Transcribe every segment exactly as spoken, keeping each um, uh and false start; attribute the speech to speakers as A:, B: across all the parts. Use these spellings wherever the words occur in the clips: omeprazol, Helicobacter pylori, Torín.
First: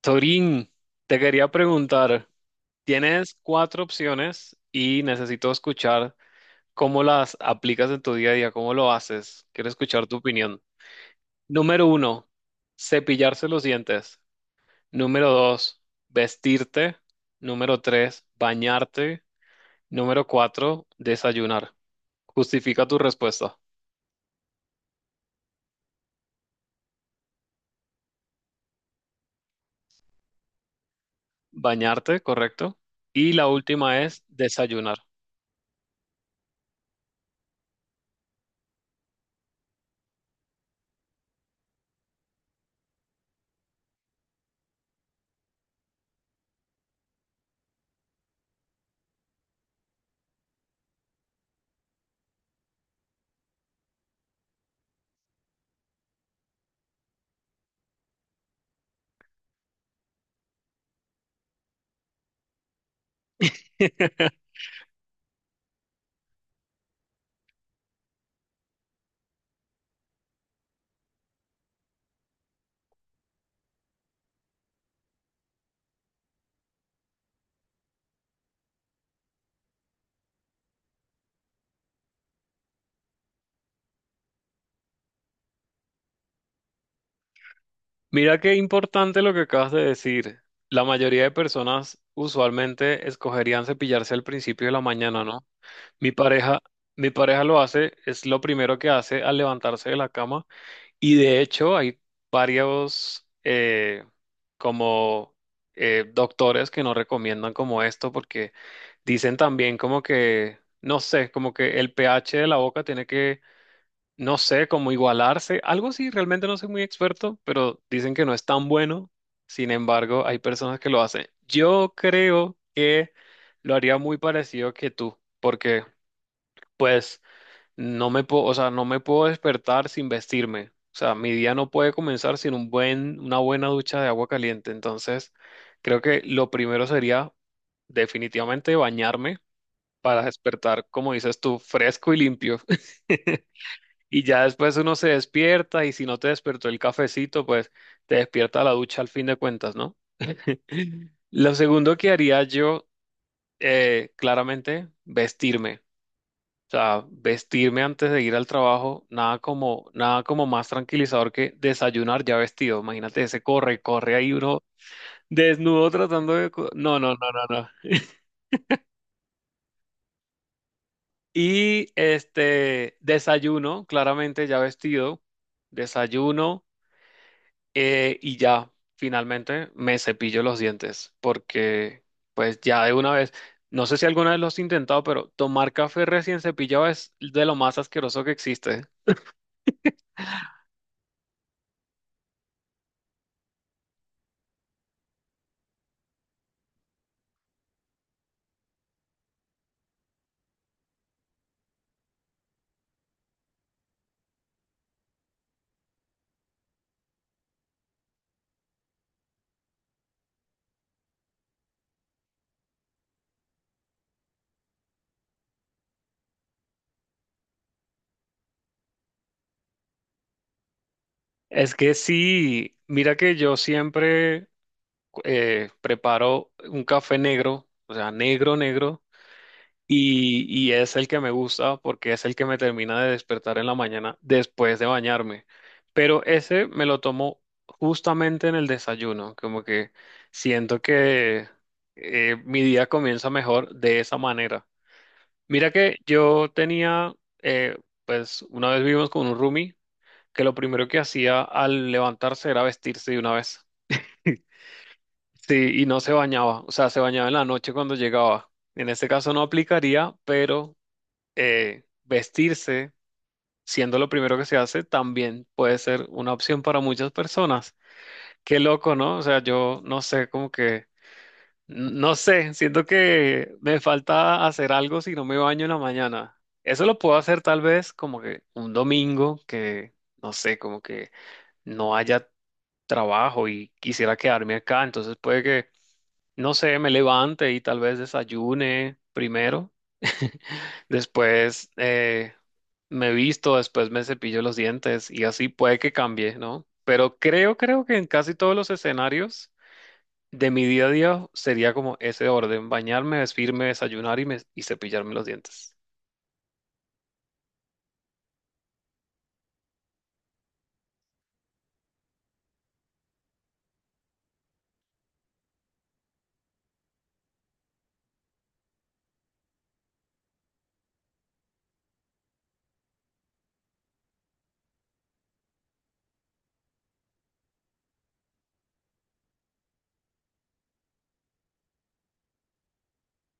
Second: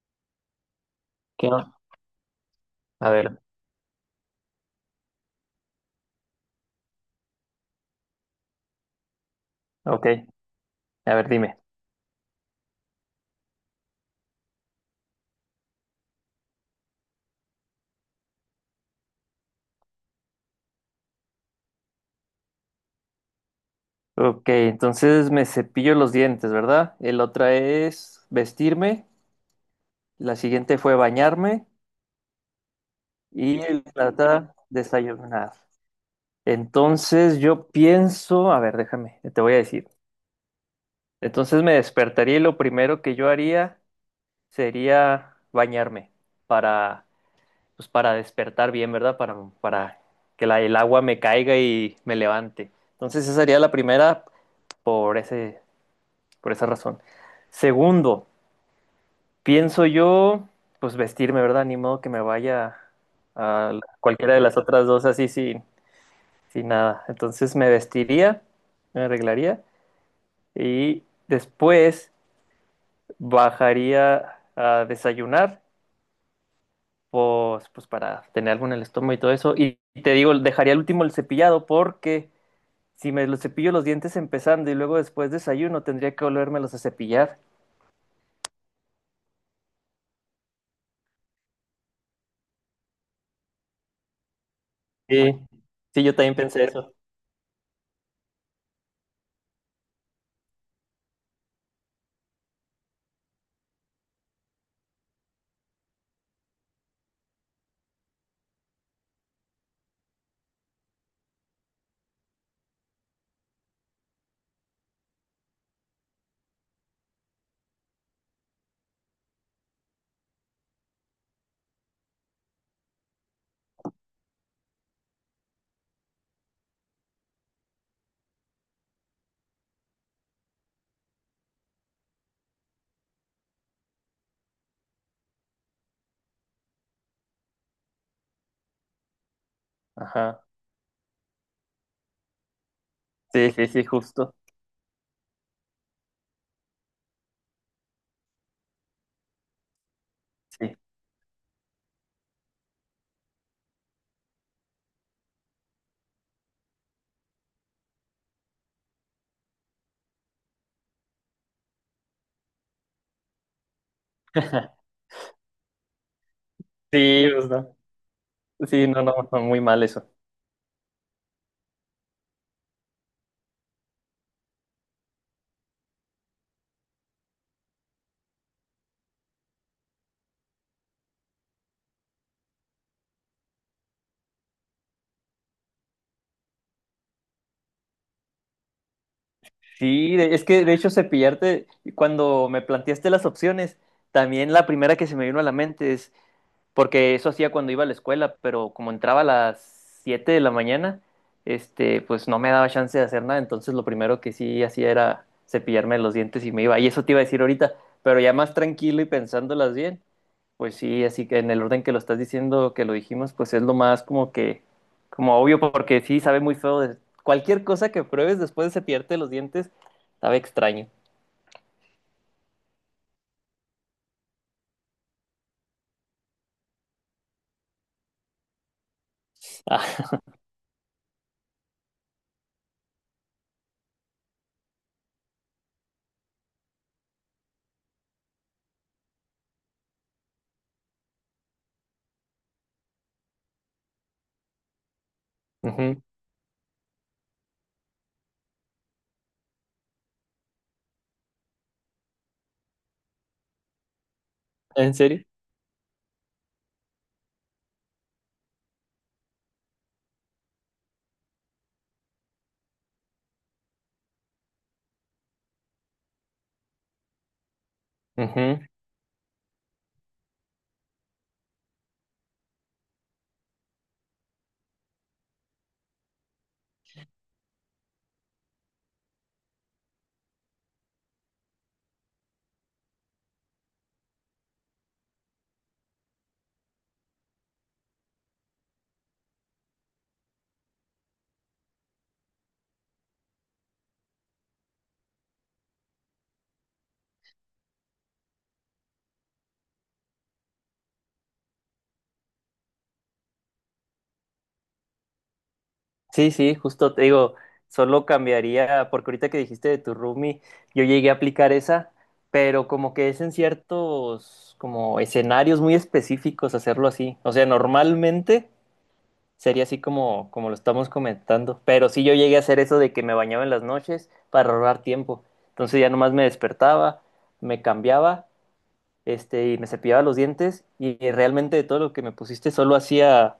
A: Torín, te quería
B: ¿Qué on-
A: preguntar,
B: A
A: tienes
B: ver,
A: cuatro opciones y necesito escuchar cómo las aplicas en tu día a día, cómo lo haces. Quiero escuchar
B: ok,
A: tu opinión.
B: a ver, dime.
A: Número uno, cepillarse los dientes. Número dos, vestirte. Número tres, bañarte. Número cuatro, desayunar. Justifica tu respuesta.
B: Ok, entonces me cepillo los dientes, ¿verdad? El otra es vestirme, la siguiente fue bañarme
A: Bañarte, correcto. Y la
B: y el-
A: última
B: la
A: es
B: otra
A: desayunar.
B: desayunar. Entonces yo pienso, a ver, déjame, te voy a decir. Entonces me despertaría y lo primero que yo haría sería bañarme para, pues para despertar bien, ¿verdad? Para, para que la, el agua me caiga y me levante. Entonces esa sería la primera por ese, por esa razón. Segundo, pienso yo, pues vestirme, ¿verdad? Ni modo que me vaya a la- cualquiera de las otras dos así sin, sin nada. Entonces me vestiría, me arreglaría y después bajaría a desayunar, pues, pues para tener algo en el estómago y todo eso. Y te digo, dejaría al último el cepillado porque si me los cepillo los dientes empezando y luego después desayuno, tendría que volvérmelos a cepillar.
A: Mira qué importante lo que acabas de decir. La mayoría de personas usualmente escogerían cepillarse al principio de la mañana,
B: Sí,
A: ¿no?
B: sí,
A: Mi
B: yo también
A: pareja,
B: pensé eso.
A: mi pareja lo hace, es lo primero que hace al levantarse de la cama. Y de hecho hay varios eh, como eh, doctores que no recomiendan como esto porque dicen también como que, no sé, como que el pH de la boca tiene que no sé, como igualarse, algo sí, realmente no soy muy experto, pero dicen que no es tan bueno. Sin embargo, hay personas que lo hacen. Yo creo que lo haría muy parecido que tú, porque pues no me puedo, o sea, no me puedo despertar sin vestirme. O sea, mi día no puede comenzar sin un buen, una buena ducha de agua caliente. Entonces, creo que lo primero sería definitivamente bañarme para
B: Ajá.
A: despertar, como dices tú, fresco y limpio.
B: Sí, sí, sí,
A: Y
B: justo.
A: ya después uno se despierta y si no te despertó el cafecito, pues te despierta la ducha al fin de cuentas, ¿no?
B: Sí.
A: Lo segundo que haría yo, eh, claramente, vestirme. O sea, vestirme antes de ir al trabajo, nada como, nada como más tranquilizador que desayunar ya vestido. Imagínate ese corre, corre ahí uno desnudo tratando de... co- No, no,
B: Sí,
A: no, no,
B: justo.
A: no.
B: Sí, no, no, no, muy mal eso.
A: Y este, desayuno, claramente ya vestido. Desayuno. Eh, y ya, finalmente me cepillo los dientes, porque pues ya de una vez, no sé si alguna vez lo has intentado, pero tomar café recién cepillado es de lo más asqueroso que existe.
B: Sí, de- es que de hecho cepillarte, cuando me planteaste las opciones, también la primera que se me vino a la mente es, porque eso hacía cuando iba a la escuela, pero como entraba a las siete de la mañana, este, pues no me daba chance de hacer nada, entonces lo primero que sí hacía era cepillarme los dientes y me iba. Y eso te iba a decir ahorita, pero ya más tranquilo y pensándolas bien, pues sí, así que en el orden que lo estás diciendo, que lo dijimos, pues es lo más como que, como obvio, porque sí sabe muy feo. De- cualquier cosa que pruebes después de cepillarte los dientes, sabe extraño.
A: Es que sí, mira que yo siempre eh, preparo un café negro, o sea, negro, negro.
B: Ah,
A: Y, y es el que me gusta porque es el que me termina de despertar en la mañana después de bañarme. Pero ese me lo tomo justamente en el desayuno, como que siento que eh, mi día comienza mejor de esa manera. Mira que
B: ujú.
A: yo tenía, eh, pues una vez vivimos con un roomie que lo primero que hacía al levantarse era vestirse de una vez.
B: ¿En serio?
A: Sí, y no se bañaba, o sea, se bañaba en la noche cuando llegaba. En este caso no aplicaría, pero eh, vestirse, siendo lo primero que se hace, también puede ser una opción para muchas personas. Qué
B: Ujú.
A: loco, ¿no? O sea, yo no sé, como que, n- no sé, siento que me falta hacer algo si no me baño en la mañana. Eso lo puedo hacer tal vez como que un domingo que, no sé, como que no haya trabajo y quisiera quedarme acá, entonces puede que no sé, me levante y tal vez desayune primero. Después eh, me visto, después me cepillo los dientes y así puede que cambie, ¿no? Pero creo, creo que en casi todos los escenarios de mi día a día sería como ese orden, bañarme, vestirme, desayunar y, me- y cepillarme los dientes.
B: Sí, sí, justo te digo, solo cambiaría, porque ahorita que dijiste de tu roomie, yo llegué a aplicar esa, pero como que es en ciertos como escenarios muy específicos hacerlo así. O sea, normalmente sería así como, como lo estamos comentando. Pero sí yo llegué a hacer eso de que me bañaba en las noches para ahorrar tiempo. Entonces ya nomás me despertaba, me cambiaba, este, y me cepillaba los dientes. Y realmente de todo lo que me pusiste solo hacía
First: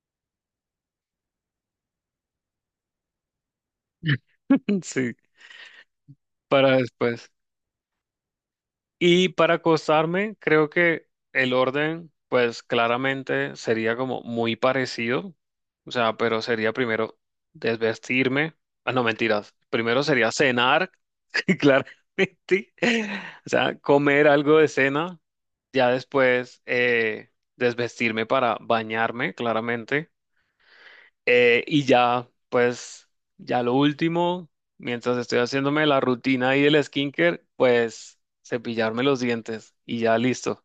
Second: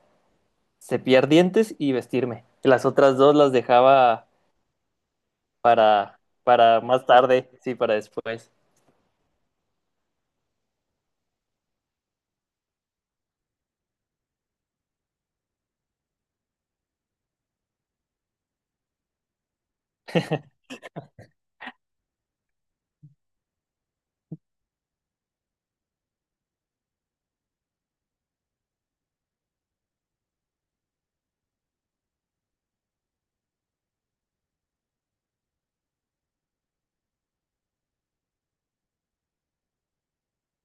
B: cepillar dientes y vestirme. Las otras dos las dejaba
A: Sí,
B: para,
A: para
B: para más
A: después.
B: tarde, sí, para después.
A: Y para acostarme, creo que el orden, pues claramente sería como muy parecido. O sea, pero sería primero desvestirme. Ah, no, mentiras. Primero sería cenar, claramente. O sea, comer algo de cena. Ya después eh, desvestirme para bañarme, claramente. Eh, y ya, pues, ya lo último, mientras estoy haciéndome la rutina y el skincare, pues cepillarme los dientes y ya listo.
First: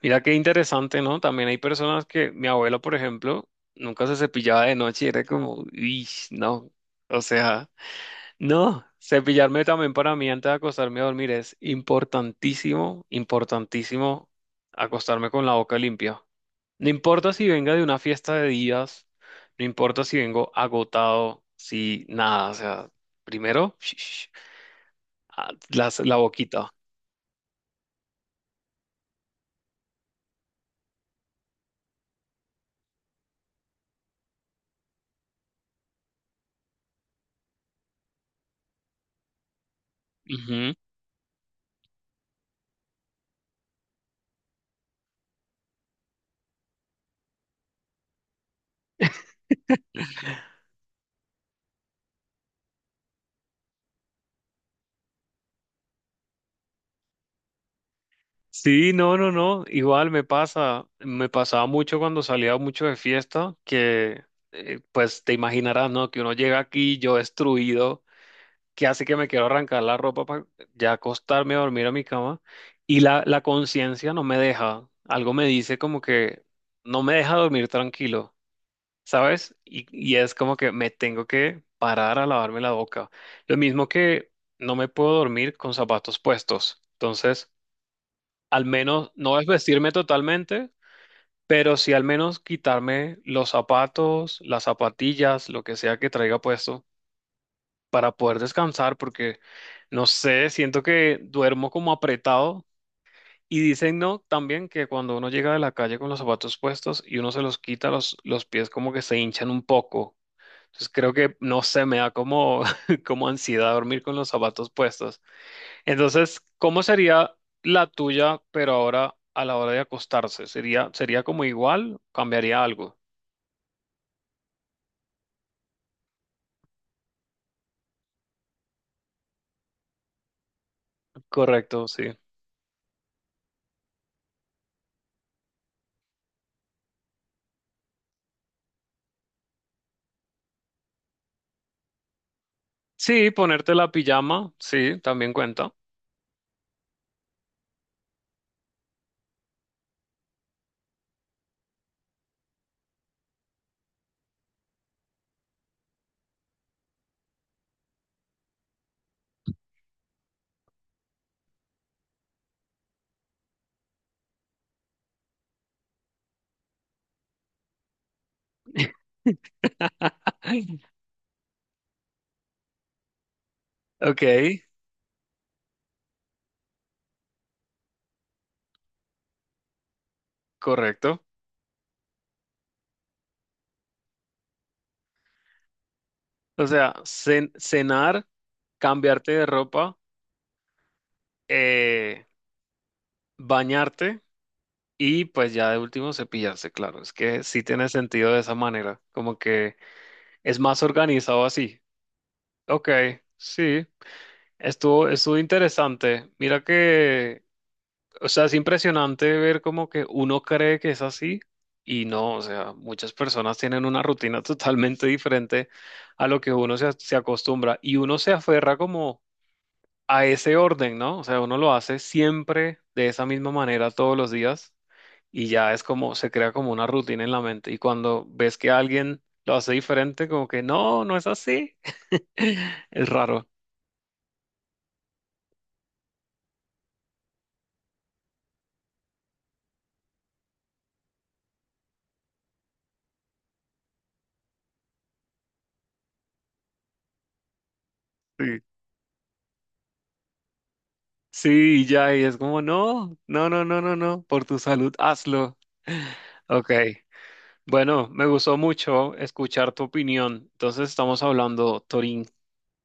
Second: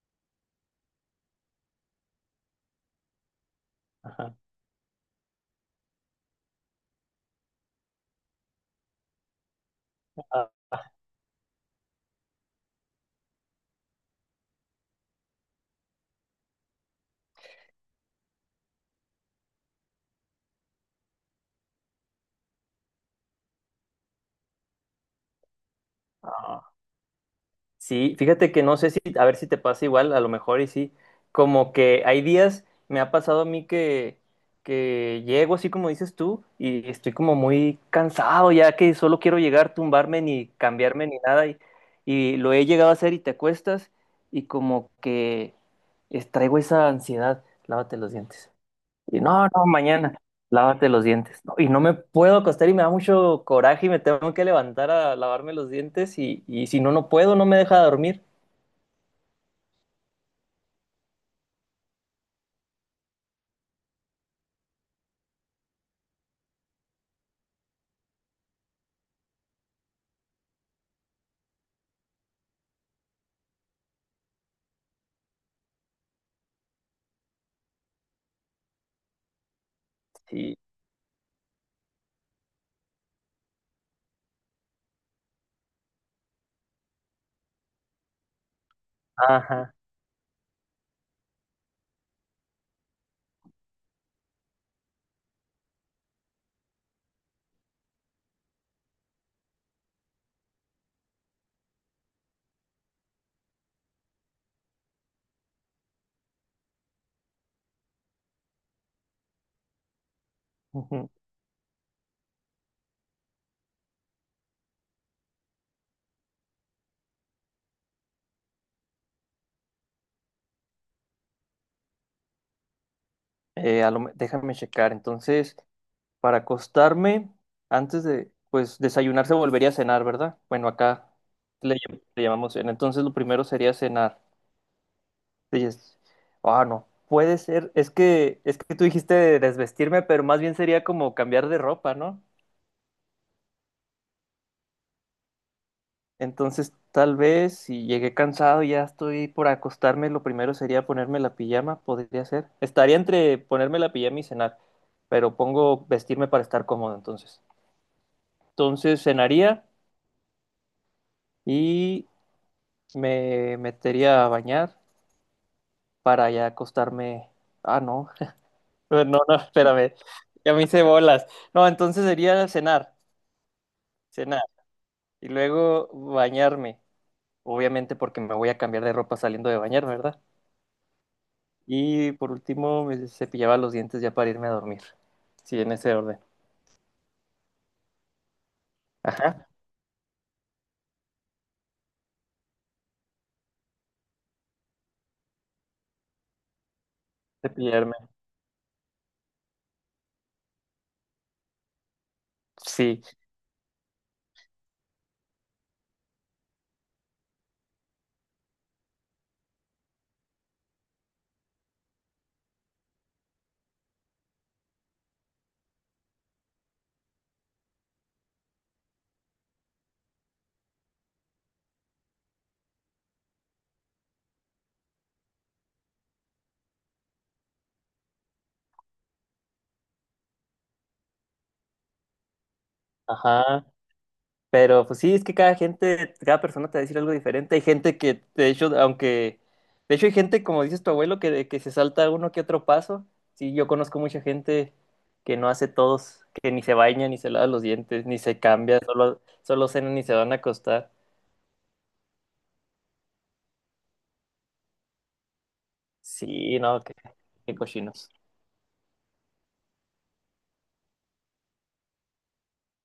A: Mira qué interesante, ¿no? También hay personas que, mi abuela, por ejemplo, nunca se cepillaba de noche y era como, uy, no. O sea, no, cepillarme también para mí antes de acostarme a dormir es importantísimo, importantísimo acostarme con la boca limpia. No importa si venga de una fiesta de días, no importa si vengo agotado, si nada, o sea, primero ah, las- la, boquita.
B: Ajá. Sí, fíjate que no sé si, a ver si te pasa igual, a lo mejor y sí, como que hay días, me ha pasado a mí que, que llego así como dices tú y estoy como muy cansado ya que solo quiero llegar, tumbarme ni
A: Ujú.
B: cambiarme ni nada y, y lo he llegado a hacer y te acuestas y como que es- traigo esa ansiedad, lávate los dientes. Y no, no, mañana, lávate los dientes. No, y no me puedo acostar y me da mucho coraje y me tengo que levantar a lavarme los dientes y, y si no, no puedo, no me deja dormir.
A: Sí, no, no, no, igual me pasa, me pasaba mucho cuando salía mucho de fiesta, que eh, pues te imaginarás, ¿no? Que uno llega aquí yo destruido que hace que me quiero arrancar la ropa para ya acostarme a dormir a mi cama y la, la conciencia no me deja, algo me dice como que no me deja dormir tranquilo, ¿sabes? Y, y es como
B: Sí,
A: que me tengo que parar a lavarme la boca. Lo mismo que no me puedo dormir con zapatos puestos. Entonces, al menos no es
B: ajá.
A: vestirme totalmente. Pero sí al menos quitarme los zapatos, las zapatillas, lo que sea que traiga puesto para poder descansar, porque no sé, siento que duermo como apretado. Y dicen, no, también que cuando uno llega de la calle con los zapatos puestos y uno se los quita, los, los pies como que se hinchan un poco. Entonces
B: Ujú.
A: creo que, no sé, me da como, como ansiedad dormir con los zapatos puestos. Entonces, ¿cómo sería la tuya, pero ahora a la hora de acostarse? ¿Sería, sería como igual? ¿Cambiaría algo?
B: Eh, a lo me- déjame checar. Entonces, para acostarme, antes de, pues, desayunar se volvería a cenar, ¿verdad? Bueno, acá le,
A: Correcto,
B: llam-
A: sí.
B: le llamamos cena. Entonces, lo primero sería cenar. Sí, es- Ah, no. Puede ser, es que, es que tú dijiste desvestirme, pero más bien sería como cambiar de ropa, ¿no?
A: Sí, ponerte la pijama, sí, también cuenta.
B: Entonces, tal vez si llegué cansado y ya estoy por acostarme, lo primero sería ponerme la pijama, podría ser. Estaría entre ponerme la pijama y cenar, pero pongo vestirme para estar cómodo entonces. Entonces, cenaría y me metería a bañar para ya acostarme. Ah, no, no, no, espérame, ya me hice bolas. No, entonces sería cenar,
A: Ok,
B: cenar y luego bañarme, obviamente porque me voy a cambiar de ropa saliendo de bañar, ¿verdad?
A: correcto.
B: Y por último, me cepillaba los dientes ya para irme a dormir. Sí, en ese orden.
A: O sea, cen- cenar, cambiarte de
B: Ajá,
A: ropa, eh, bañarte y pues ya de último cepillarse, claro. Es que sí tiene
B: cepillarme.
A: sentido de esa manera, como que es más organizado así. Ok,
B: Sí,
A: sí, estuvo, estuvo interesante. Mira que, o sea, es impresionante ver como que uno cree que es así y no, o sea, muchas personas tienen una rutina totalmente diferente a lo que uno se, se acostumbra y uno se aferra como a ese orden, ¿no? O sea, uno lo hace siempre de esa misma manera todos los días y ya es como, se crea como una rutina en la mente. Y cuando ves que alguien lo hace diferente, como que no, no es así. Es raro.
B: ajá. Pero pues sí, es que cada gente, cada persona te va a decir algo diferente. Hay gente que, de hecho, aunque, de hecho hay gente, como dices tu abuelo, que, que se salta uno que otro paso. Sí, yo conozco mucha gente que no hace todos, que ni se baña, ni se lava los dientes, ni se
A: Sí,
B: cambia, solo, solo cenan y se van a acostar.
A: sí, y ya, y es como, no, no, no, no, no, no, por tu salud, hazlo.
B: Sí,
A: Ok,
B: no, qué, qué
A: bueno,
B: cochinos.
A: me gustó mucho escuchar tu opinión. Entonces estamos hablando, Torín,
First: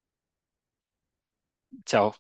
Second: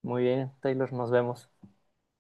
B: Muy bien, Taylor, nos vemos.
A: chao.